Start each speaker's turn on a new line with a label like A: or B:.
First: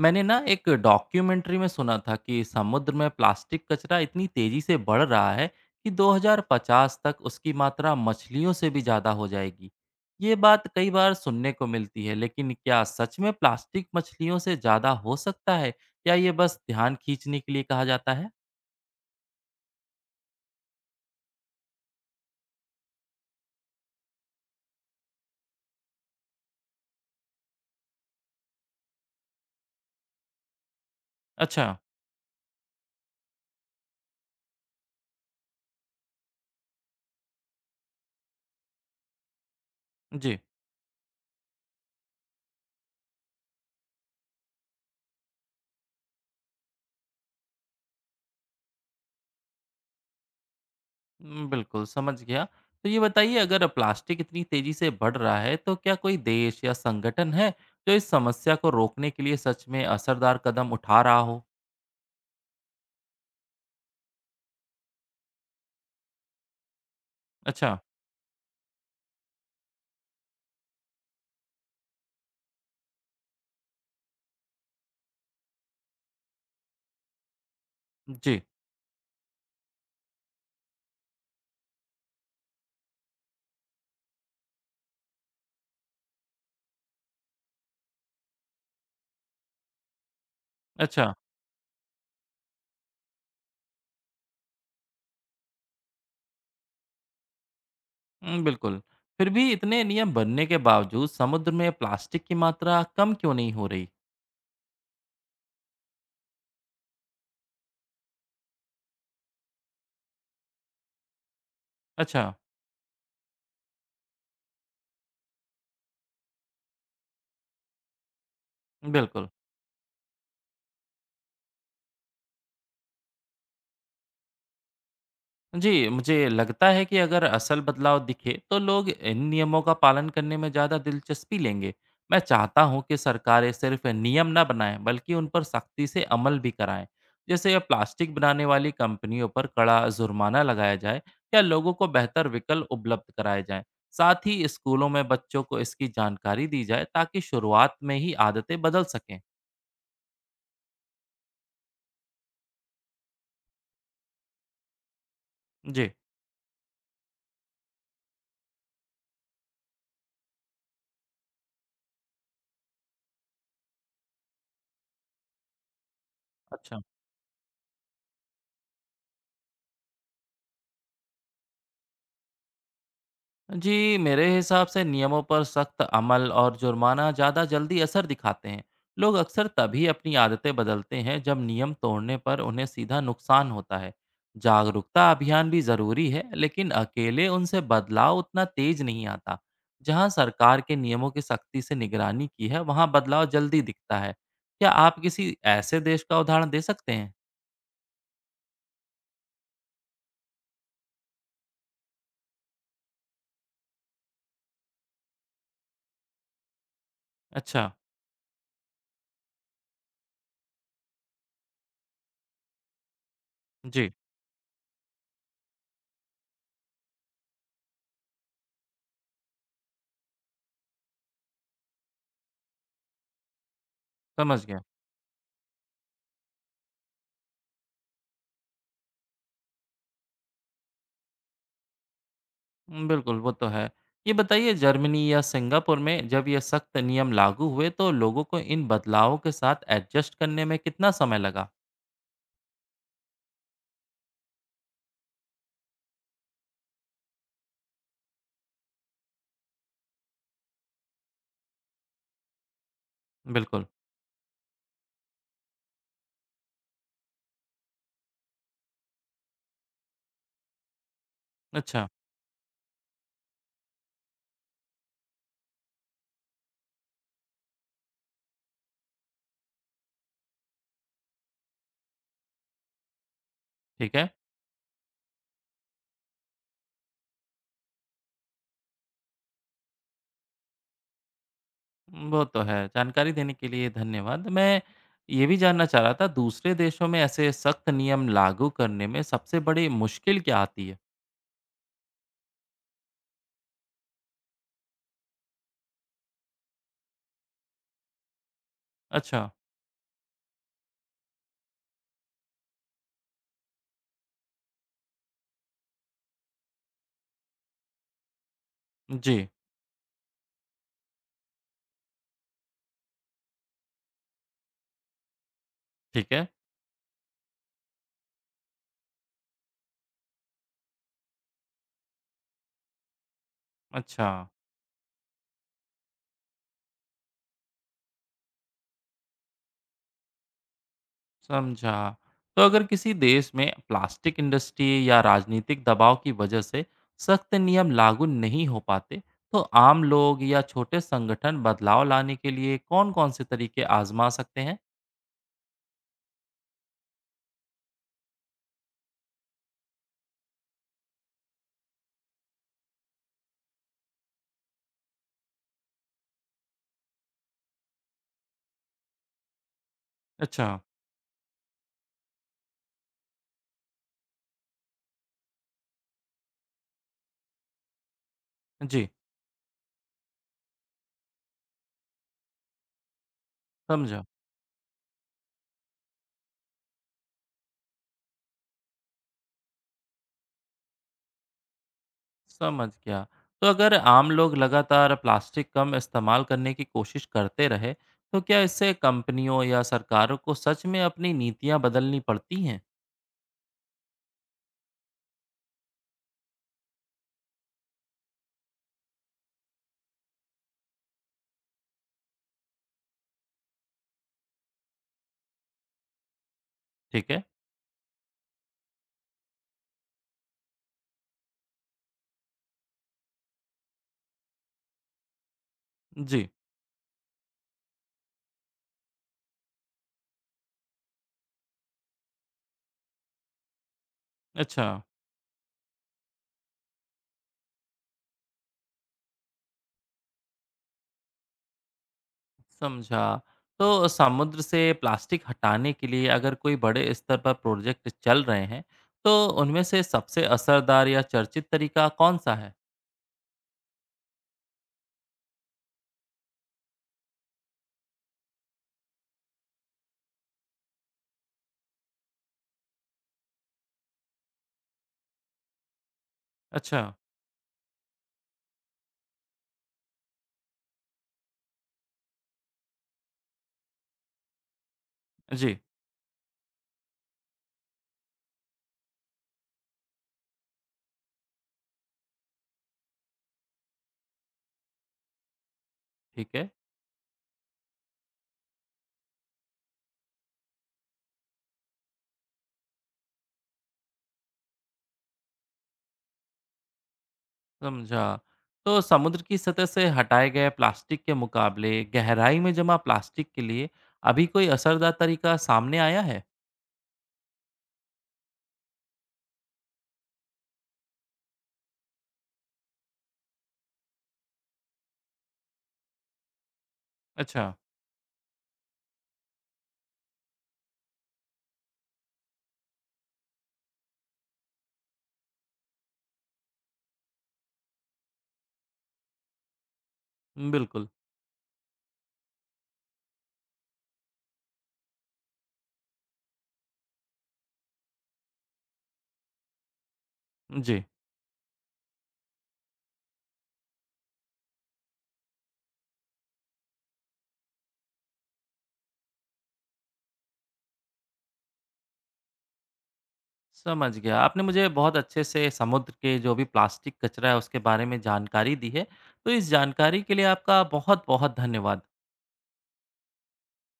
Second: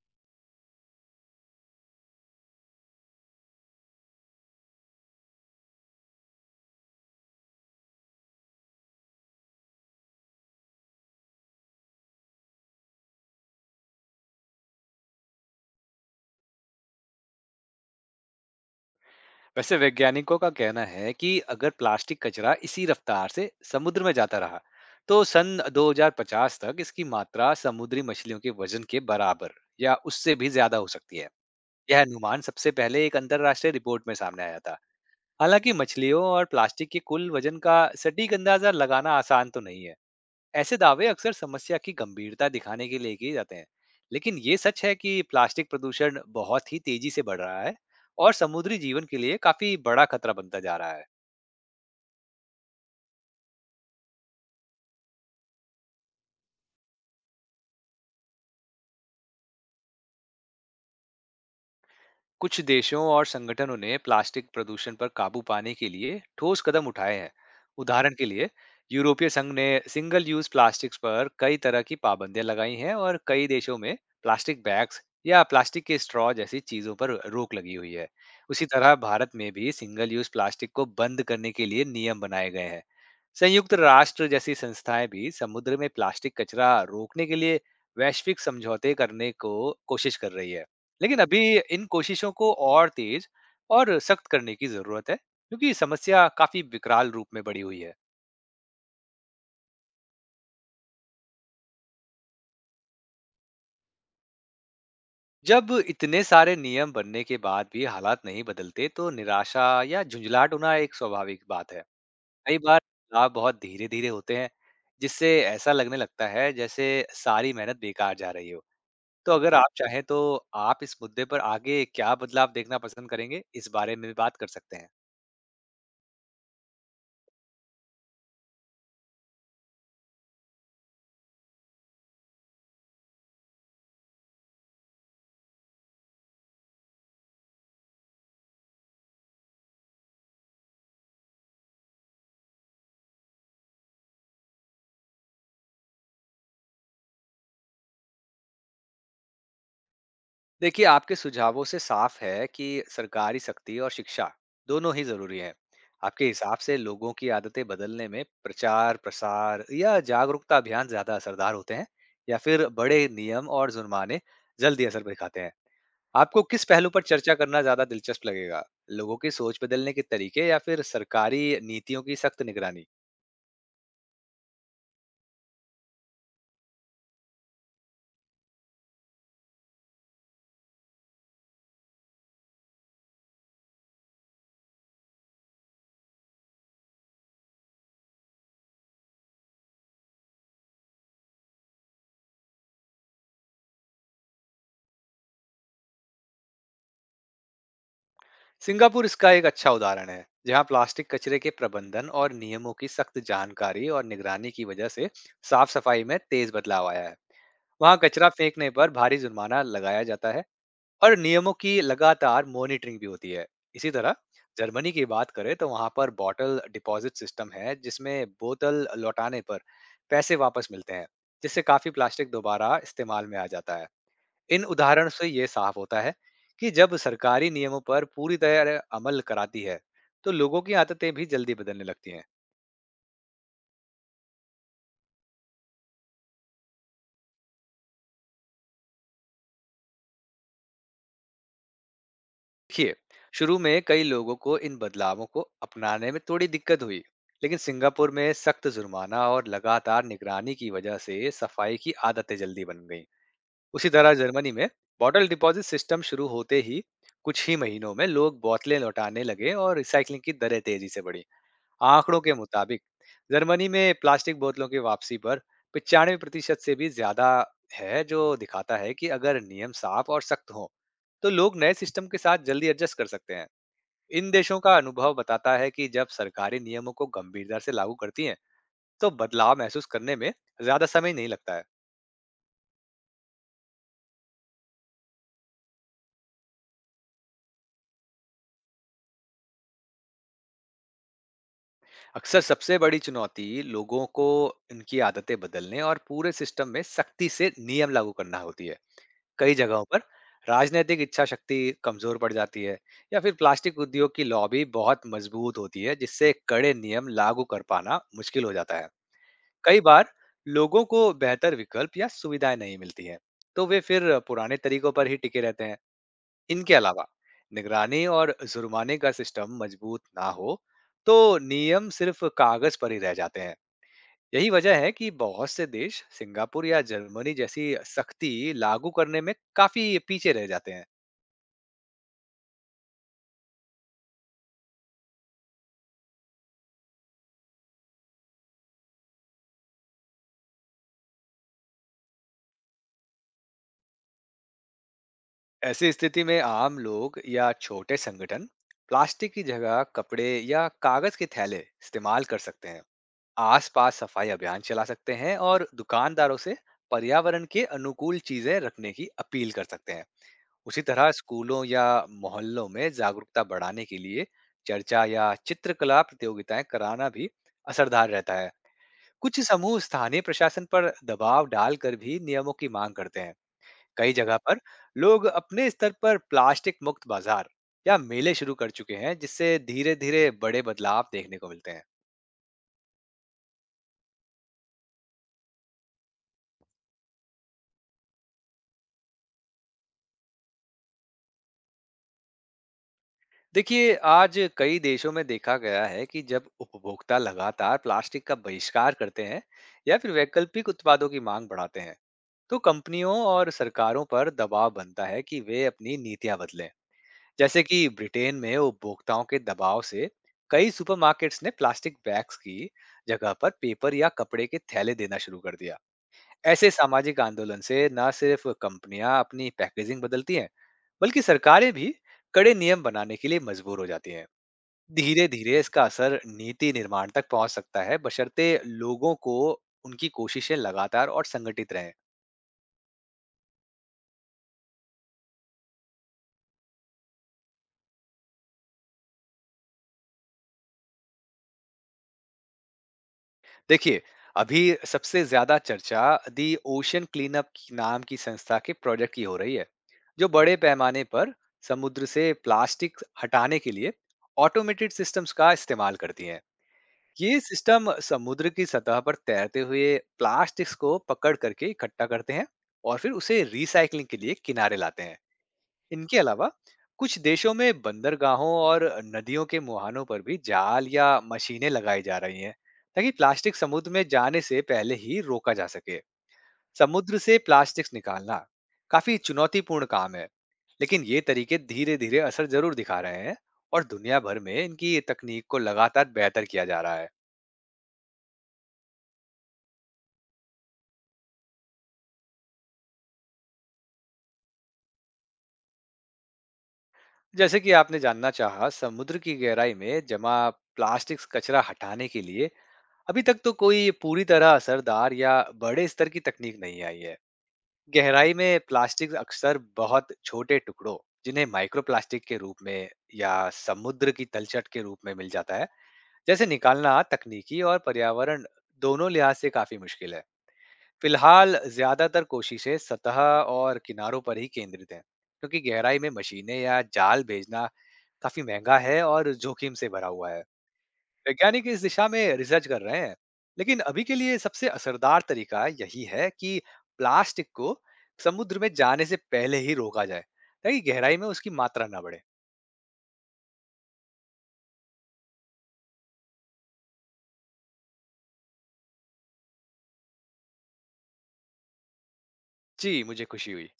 A: मैंने ना एक डॉक्यूमेंट्री में सुना था कि समुद्र में प्लास्टिक कचरा इतनी तेजी से बढ़ रहा है कि 2050 तक उसकी मात्रा मछलियों से भी ज्यादा हो जाएगी। ये बात कई बार सुनने को मिलती है, लेकिन क्या सच में प्लास्टिक मछलियों से ज्यादा हो सकता है? या ये बस ध्यान खींचने के लिए कहा जाता है?
B: वैसे वैज्ञानिकों का कहना है कि अगर प्लास्टिक कचरा इसी रफ्तार से समुद्र में जाता रहा तो सन 2050 तक इसकी मात्रा समुद्री मछलियों के वजन के बराबर या उससे भी ज्यादा हो सकती है।
A: अच्छा,
B: यह अनुमान सबसे पहले एक अंतरराष्ट्रीय रिपोर्ट में सामने आया था। हालांकि मछलियों और प्लास्टिक के कुल वजन का सटीक अंदाजा लगाना आसान तो नहीं है।
A: जी।
B: ऐसे दावे अक्सर समस्या की गंभीरता दिखाने के लिए किए जाते हैं, लेकिन ये सच है कि प्लास्टिक प्रदूषण बहुत ही तेजी से बढ़ रहा है और समुद्री जीवन के लिए काफी बड़ा खतरा बनता जा रहा है।
A: हुँ, बिल्कुल, समझ गया। तो ये बताइए अगर प्लास्टिक इतनी तेज़ी से बढ़ रहा है, तो क्या कोई देश या संगठन है, जो इस समस्या को रोकने के लिए सच में असरदार कदम उठा रहा हो?
B: कुछ देशों और संगठनों ने प्लास्टिक प्रदूषण पर काबू पाने के लिए ठोस कदम उठाए हैं।
A: अच्छा,
B: उदाहरण के लिए, यूरोपीय संघ ने सिंगल यूज प्लास्टिक्स पर कई तरह की पाबंदियां लगाई हैं और कई देशों में प्लास्टिक बैग्स या प्लास्टिक के स्ट्रॉ जैसी चीजों पर रोक लगी हुई है।
A: जी,
B: उसी तरह भारत में भी सिंगल यूज प्लास्टिक को बंद करने के लिए नियम बनाए गए हैं। संयुक्त राष्ट्र जैसी संस्थाएं भी समुद्र में प्लास्टिक कचरा रोकने के लिए वैश्विक समझौते करने को कोशिश कर रही है।
A: अच्छा,
B: लेकिन अभी इन कोशिशों को और तेज और सख्त करने की जरूरत है क्योंकि समस्या काफी विकराल रूप में बढ़ी हुई है।
A: उम, बिल्कुल। फिर भी इतने नियम बनने के बावजूद समुद्र में प्लास्टिक की मात्रा कम क्यों नहीं हो रही?
B: जब इतने सारे नियम बनने के बाद भी हालात नहीं बदलते तो निराशा या झुंझलाहट होना एक स्वाभाविक बात है।
A: अच्छा,
B: कई बार बदलाव बहुत धीरे धीरे होते हैं, जिससे ऐसा लगने लगता है जैसे सारी मेहनत बेकार जा रही हो।
A: बिल्कुल।
B: तो अगर आप चाहें तो आप इस मुद्दे पर आगे क्या बदलाव देखना पसंद करेंगे, इस बारे में भी बात कर सकते हैं।
A: जी, मुझे लगता है कि अगर असल बदलाव दिखे तो लोग इन नियमों का पालन करने में ज़्यादा दिलचस्पी लेंगे। मैं चाहता हूँ कि सरकारें सिर्फ नियम ना बनाएं बल्कि उन पर सख्ती से अमल भी कराएं। जैसे प्लास्टिक बनाने वाली कंपनियों पर कड़ा जुर्माना लगाया जाए या लोगों को बेहतर विकल्प उपलब्ध कराए जाएं। साथ ही स्कूलों में बच्चों को इसकी जानकारी दी जाए ताकि शुरुआत में ही आदतें बदल सकें।
B: देखिए, आपके सुझावों से साफ है कि सरकारी सख्ती और शिक्षा दोनों ही जरूरी है।
A: जी,
B: आपके हिसाब से लोगों की आदतें बदलने में प्रचार प्रसार या जागरूकता अभियान ज्यादा असरदार होते हैं, या फिर बड़े नियम और जुर्माने जल्दी असर दिखाते हैं? आपको किस
A: अच्छा।
B: पहलू पर चर्चा करना ज्यादा दिलचस्प लगेगा, लोगों की सोच बदलने के तरीके या फिर सरकारी नीतियों की सख्त निगरानी?
A: जी मेरे हिसाब से नियमों पर सख्त अमल और जुर्माना ज़्यादा जल्दी असर दिखाते हैं। लोग अक्सर तभी अपनी आदतें बदलते हैं जब नियम तोड़ने पर उन्हें सीधा नुकसान होता है। जागरूकता अभियान भी ज़रूरी है लेकिन अकेले उनसे बदलाव उतना तेज नहीं आता। जहाँ सरकार के नियमों की सख्ती से निगरानी की है वहाँ बदलाव जल्दी दिखता है। क्या आप किसी ऐसे देश का उदाहरण दे सकते हैं?
B: सिंगापुर इसका एक अच्छा उदाहरण है, जहां प्लास्टिक कचरे के प्रबंधन और नियमों की सख्त जानकारी और निगरानी की वजह से साफ सफाई में तेज बदलाव आया है।
A: अच्छा।
B: वहां कचरा फेंकने पर भारी जुर्माना लगाया जाता है और नियमों की लगातार मॉनिटरिंग भी होती है।
A: जी।
B: इसी तरह जर्मनी की बात करें तो वहां पर बॉटल डिपॉजिट सिस्टम है, जिसमें बोतल लौटाने पर पैसे वापस मिलते हैं, जिससे काफी प्लास्टिक दोबारा इस्तेमाल में आ जाता है।
A: समझ गया।
B: इन उदाहरण से ये साफ होता है कि जब सरकारी नियमों पर पूरी तरह अमल कराती है तो लोगों की आदतें भी जल्दी बदलने लगती हैं।
A: उम, बिल्कुल, वो तो है। ये बताइए जर्मनी या सिंगापुर में जब ये सख्त नियम लागू हुए तो लोगों को इन बदलावों के साथ एडजस्ट करने में कितना समय लगा?
B: देखिए, शुरू में कई लोगों को इन बदलावों को अपनाने में थोड़ी दिक्कत हुई, लेकिन सिंगापुर में सख्त जुर्माना और लगातार निगरानी की वजह से सफाई की आदतें जल्दी बन गईं।
A: बिल्कुल,
B: उसी तरह जर्मनी में बॉटल डिपॉजिट सिस्टम शुरू होते ही कुछ ही महीनों में लोग बोतलें लौटाने लगे और रिसाइकलिंग की दरें तेजी से बढ़ी।
A: अच्छा,
B: आंकड़ों के मुताबिक जर्मनी में प्लास्टिक बोतलों की वापसी पर 95% प्रतिशत से भी ज्यादा है, जो दिखाता है कि अगर नियम साफ और सख्त हों तो लोग नए सिस्टम के साथ जल्दी एडजस्ट कर सकते हैं।
A: ठीक है।
B: इन देशों का अनुभव बताता है कि जब सरकारें नियमों को गंभीरता से लागू करती हैं तो बदलाव महसूस करने में ज्यादा समय नहीं लगता है।
A: वो तो है, जानकारी देने के लिए धन्यवाद। मैं ये भी जानना चाह रहा था दूसरे देशों में ऐसे सख्त नियम लागू करने में सबसे बड़ी मुश्किल क्या आती है?
B: अक्सर सबसे बड़ी चुनौती लोगों को उनकी आदतें बदलने और पूरे सिस्टम में सख्ती से नियम लागू करना होती है।
A: अच्छा,
B: कई जगहों पर राजनीतिक इच्छा शक्ति कमजोर पड़ जाती है या फिर प्लास्टिक उद्योग की लॉबी बहुत मजबूत होती है, जिससे कड़े नियम लागू कर पाना मुश्किल हो जाता है।
A: जी,
B: कई बार लोगों को बेहतर विकल्प या सुविधाएं नहीं मिलती हैं तो वे फिर पुराने तरीकों पर ही टिके रहते हैं।
A: ठीक है,
B: इनके अलावा निगरानी और जुर्माने का सिस्टम मजबूत ना हो तो नियम सिर्फ कागज पर ही रह जाते हैं।
A: अच्छा।
B: यही वजह है कि बहुत से देश सिंगापुर या जर्मनी जैसी सख्ती लागू करने में काफी पीछे रह जाते हैं।
A: समझा। तो अगर किसी देश में प्लास्टिक इंडस्ट्री या राजनीतिक दबाव की वजह से सख्त नियम लागू नहीं हो पाते, तो आम लोग या छोटे संगठन बदलाव लाने के लिए कौन-कौन से तरीके आज़मा सकते हैं?
B: ऐसी स्थिति में आम लोग या छोटे संगठन प्लास्टिक की जगह कपड़े या कागज के थैले इस्तेमाल कर सकते हैं, आसपास सफाई अभियान चला सकते हैं और दुकानदारों से पर्यावरण के अनुकूल चीजें रखने की अपील कर सकते हैं।
A: अच्छा,
B: उसी तरह स्कूलों या मोहल्लों में जागरूकता बढ़ाने के लिए चर्चा या चित्रकला प्रतियोगिताएं कराना भी असरदार रहता है।
A: जी,
B: कुछ समूह स्थानीय प्रशासन पर दबाव डालकर भी नियमों की मांग करते हैं।
A: समझा,
B: कई जगह पर लोग अपने स्तर पर प्लास्टिक मुक्त बाजार या मेले शुरू कर चुके हैं, जिससे धीरे धीरे बड़े बदलाव देखने को मिलते हैं।
A: समझ गया। तो अगर आम लोग लगातार प्लास्टिक कम इस्तेमाल करने की कोशिश करते रहे, तो क्या इससे कंपनियों या सरकारों को सच में अपनी नीतियाँ बदलनी पड़ती हैं?
B: देखिए, आज कई देशों में देखा गया है कि जब उपभोक्ता लगातार प्लास्टिक का बहिष्कार करते हैं या फिर वैकल्पिक उत्पादों की मांग बढ़ाते हैं तो कंपनियों और सरकारों पर दबाव बनता है कि वे अपनी नीतियां बदलें।
A: ठीक है,
B: जैसे कि ब्रिटेन में उपभोक्ताओं के दबाव से कई सुपरमार्केट्स ने प्लास्टिक बैग्स की जगह पर पेपर या कपड़े के थैले देना शुरू कर दिया।
A: जी,
B: ऐसे सामाजिक आंदोलन से न सिर्फ कंपनियां अपनी पैकेजिंग बदलती हैं, बल्कि सरकारें भी कड़े नियम बनाने के लिए मजबूर हो जाती हैं।
A: अच्छा।
B: धीरे धीरे इसका असर नीति निर्माण तक पहुंच सकता है, बशर्ते लोगों को उनकी कोशिशें लगातार और संगठित रहें।
A: समझा। तो समुद्र से प्लास्टिक हटाने के लिए अगर कोई बड़े स्तर पर प्रोजेक्ट चल रहे हैं, तो उनमें से सबसे असरदार या चर्चित तरीका कौन-सा है?
B: देखिए, अभी सबसे ज्यादा चर्चा दी ओशन क्लीनअप नाम की संस्था के प्रोजेक्ट की हो रही है, जो बड़े पैमाने पर समुद्र से प्लास्टिक हटाने के लिए ऑटोमेटेड सिस्टम्स का इस्तेमाल करती हैं।
A: अच्छा,
B: ये सिस्टम समुद्र की सतह पर तैरते हुए प्लास्टिक्स को पकड़ करके इकट्ठा करते हैं और फिर उसे रिसाइकलिंग के लिए किनारे लाते हैं।
A: जी,
B: इनके अलावा कुछ देशों में बंदरगाहों और नदियों के मुहानों पर भी जाल या मशीनें लगाई जा रही हैं, ताकि प्लास्टिक समुद्र में जाने से पहले ही रोका जा सके।
A: ठीक है,
B: समुद्र से प्लास्टिक निकालना काफी चुनौतीपूर्ण काम है, लेकिन ये तरीके धीरे धीरे असर जरूर दिखा रहे हैं और दुनिया भर में इनकी ये तकनीक को लगातार बेहतर किया जा रहा है।
A: समझा। तो समुद्र की सतह से हटाए गए प्लास्टिक के मुकाबले गहराई में जमा प्लास्टिक के लिए अभी कोई असरदार तरीका सामने आया है?
B: जैसे कि आपने जानना चाहा, समुद्र की गहराई में जमा प्लास्टिक कचरा हटाने के लिए अभी तक तो कोई पूरी तरह असरदार या बड़े स्तर की तकनीक नहीं आई है।
A: अच्छा,
B: गहराई में प्लास्टिक अक्सर बहुत छोटे टुकड़ों, जिन्हें माइक्रोप्लास्टिक के रूप में या समुद्र की तलछट के रूप में मिल जाता है, जैसे निकालना तकनीकी और पर्यावरण दोनों लिहाज से काफी मुश्किल है।
A: बिल्कुल,
B: फिलहाल ज्यादातर कोशिशें सतह और किनारों पर ही केंद्रित हैं, क्योंकि गहराई में मशीनें या जाल भेजना काफी महंगा है और जोखिम से भरा हुआ है।
A: जी।
B: वैज्ञानिक इस दिशा में रिसर्च कर रहे हैं, लेकिन अभी के लिए सबसे असरदार तरीका यही है कि प्लास्टिक को समुद्र में जाने से पहले ही रोका जाए, ताकि गहराई में उसकी मात्रा ना बढ़े।
A: समझ गया। आपने मुझे बहुत अच्छे से समुद्र के जो भी प्लास्टिक कचरा है उसके बारे में जानकारी दी है। तो इस जानकारी के लिए आपका बहुत-बहुत धन्यवाद।
B: जी, मुझे खुशी हुई।